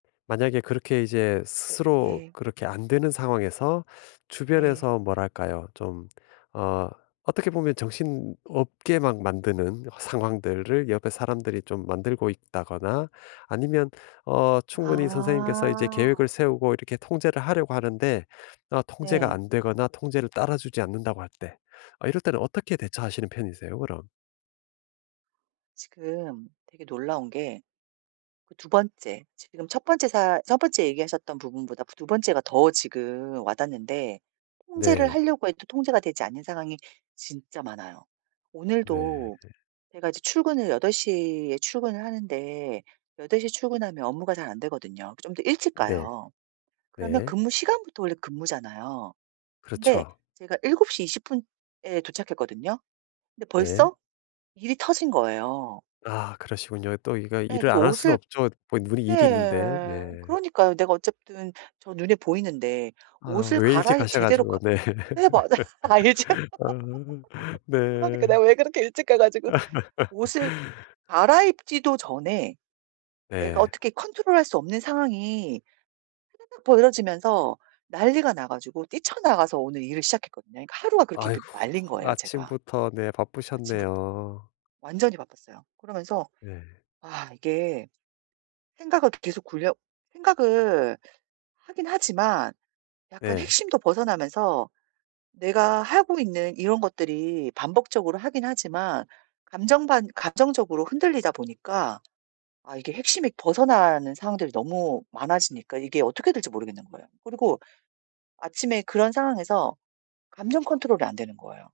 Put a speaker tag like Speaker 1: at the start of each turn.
Speaker 1: 만약에 그렇게 이제 스스로
Speaker 2: 네.
Speaker 1: 그렇게 안 되는 상황에서
Speaker 2: 네.
Speaker 1: 주변에서 뭐랄까요? 좀 어 어떻게 보면 정신없게 막 만드는 상황들을 옆에 사람들이 좀 만들고 있다거나 아니면 어 충분히 선생님께서 이제
Speaker 2: 아.
Speaker 1: 계획을 세우고 이렇게 통제를 하려고 하는데 어 통제가
Speaker 2: 네.
Speaker 1: 안 되거나 통제를 따라주지 않는다고 할 때. 아 이럴 때는 어떻게 대처하시는 편이세요 그럼?
Speaker 2: 지금 되게 놀라운 게 그 2 번째, 지금 1 번째 사 1 번째 얘기하셨던 부분보다 부 2 번째가 더 지금 와닿는데 통제를
Speaker 1: 네.
Speaker 2: 하려고 해도 통제가 되지 않는 상황이 진짜 많아요.
Speaker 1: 네.
Speaker 2: 오늘도 제가 이제 출근을 8:00 에 출근을 하는데 8:00 에 출근하면 업무가 잘 안되거든요. 그 좀 더 일찍
Speaker 1: 네.
Speaker 2: 가요. 그러면
Speaker 1: 네.
Speaker 2: 근무 시간부터 원래 근무잖아요. 근데
Speaker 1: 그렇죠.
Speaker 2: 제가 7:20 에 도착했거든요. 근데
Speaker 1: 네.
Speaker 2: 벌써 일이 터진 거예요.
Speaker 1: 아 그러시군요. 또 이거
Speaker 2: 예
Speaker 1: 일을
Speaker 2: 그래서
Speaker 1: 안 할 수는
Speaker 2: 옷을
Speaker 1: 없죠. 뭐 눈이 일이 있는데.
Speaker 2: 네.
Speaker 1: 네.
Speaker 2: 그러니까요. 내가 어쨌든 저 눈에 보이는데
Speaker 1: 아
Speaker 2: 옷을
Speaker 1: 왜 일찍
Speaker 2: 갈아이
Speaker 1: 가셔
Speaker 2: 제대로
Speaker 1: 가지고.
Speaker 2: 가
Speaker 1: 네.
Speaker 2: 네 맞아요. 알죠?
Speaker 1: 아. 네.
Speaker 2: 그러니까 내가 왜 그렇게 일찍 가 가지고. 옷을 갈아입지도 전에 내가
Speaker 1: 네.
Speaker 2: 어떻게 컨트롤할 수 없는 상황이 타다닥 벌어지면서 난리가 나 가지고 뛰쳐나가서 오늘 일을 시작했거든요. 그러니까 하루가 그렇게 믹
Speaker 1: 아이고
Speaker 2: 말린 거예요 제가.
Speaker 1: 아침부터 네
Speaker 2: 아침부터
Speaker 1: 바쁘셨네요.
Speaker 2: 완전히 바빴어요. 그러면서
Speaker 1: 네.
Speaker 2: 아 이게 생각을 계속 굴려 생각을 하긴 하지만 약간
Speaker 1: 네.
Speaker 2: 핵심도 벗어나면서 내가 하고 있는 이런 것들이 반복적으로 하긴 하지만 감정 반 감정적으로 흔들리다 보니까 아 이게 핵심이 벗어나는 상황들이 너무 많아지니까 이게 어떻게 될지 모르겠는 거예요. 그리고 아침에 그런 상황에서 감정 컨트롤이 안 되는 거예요.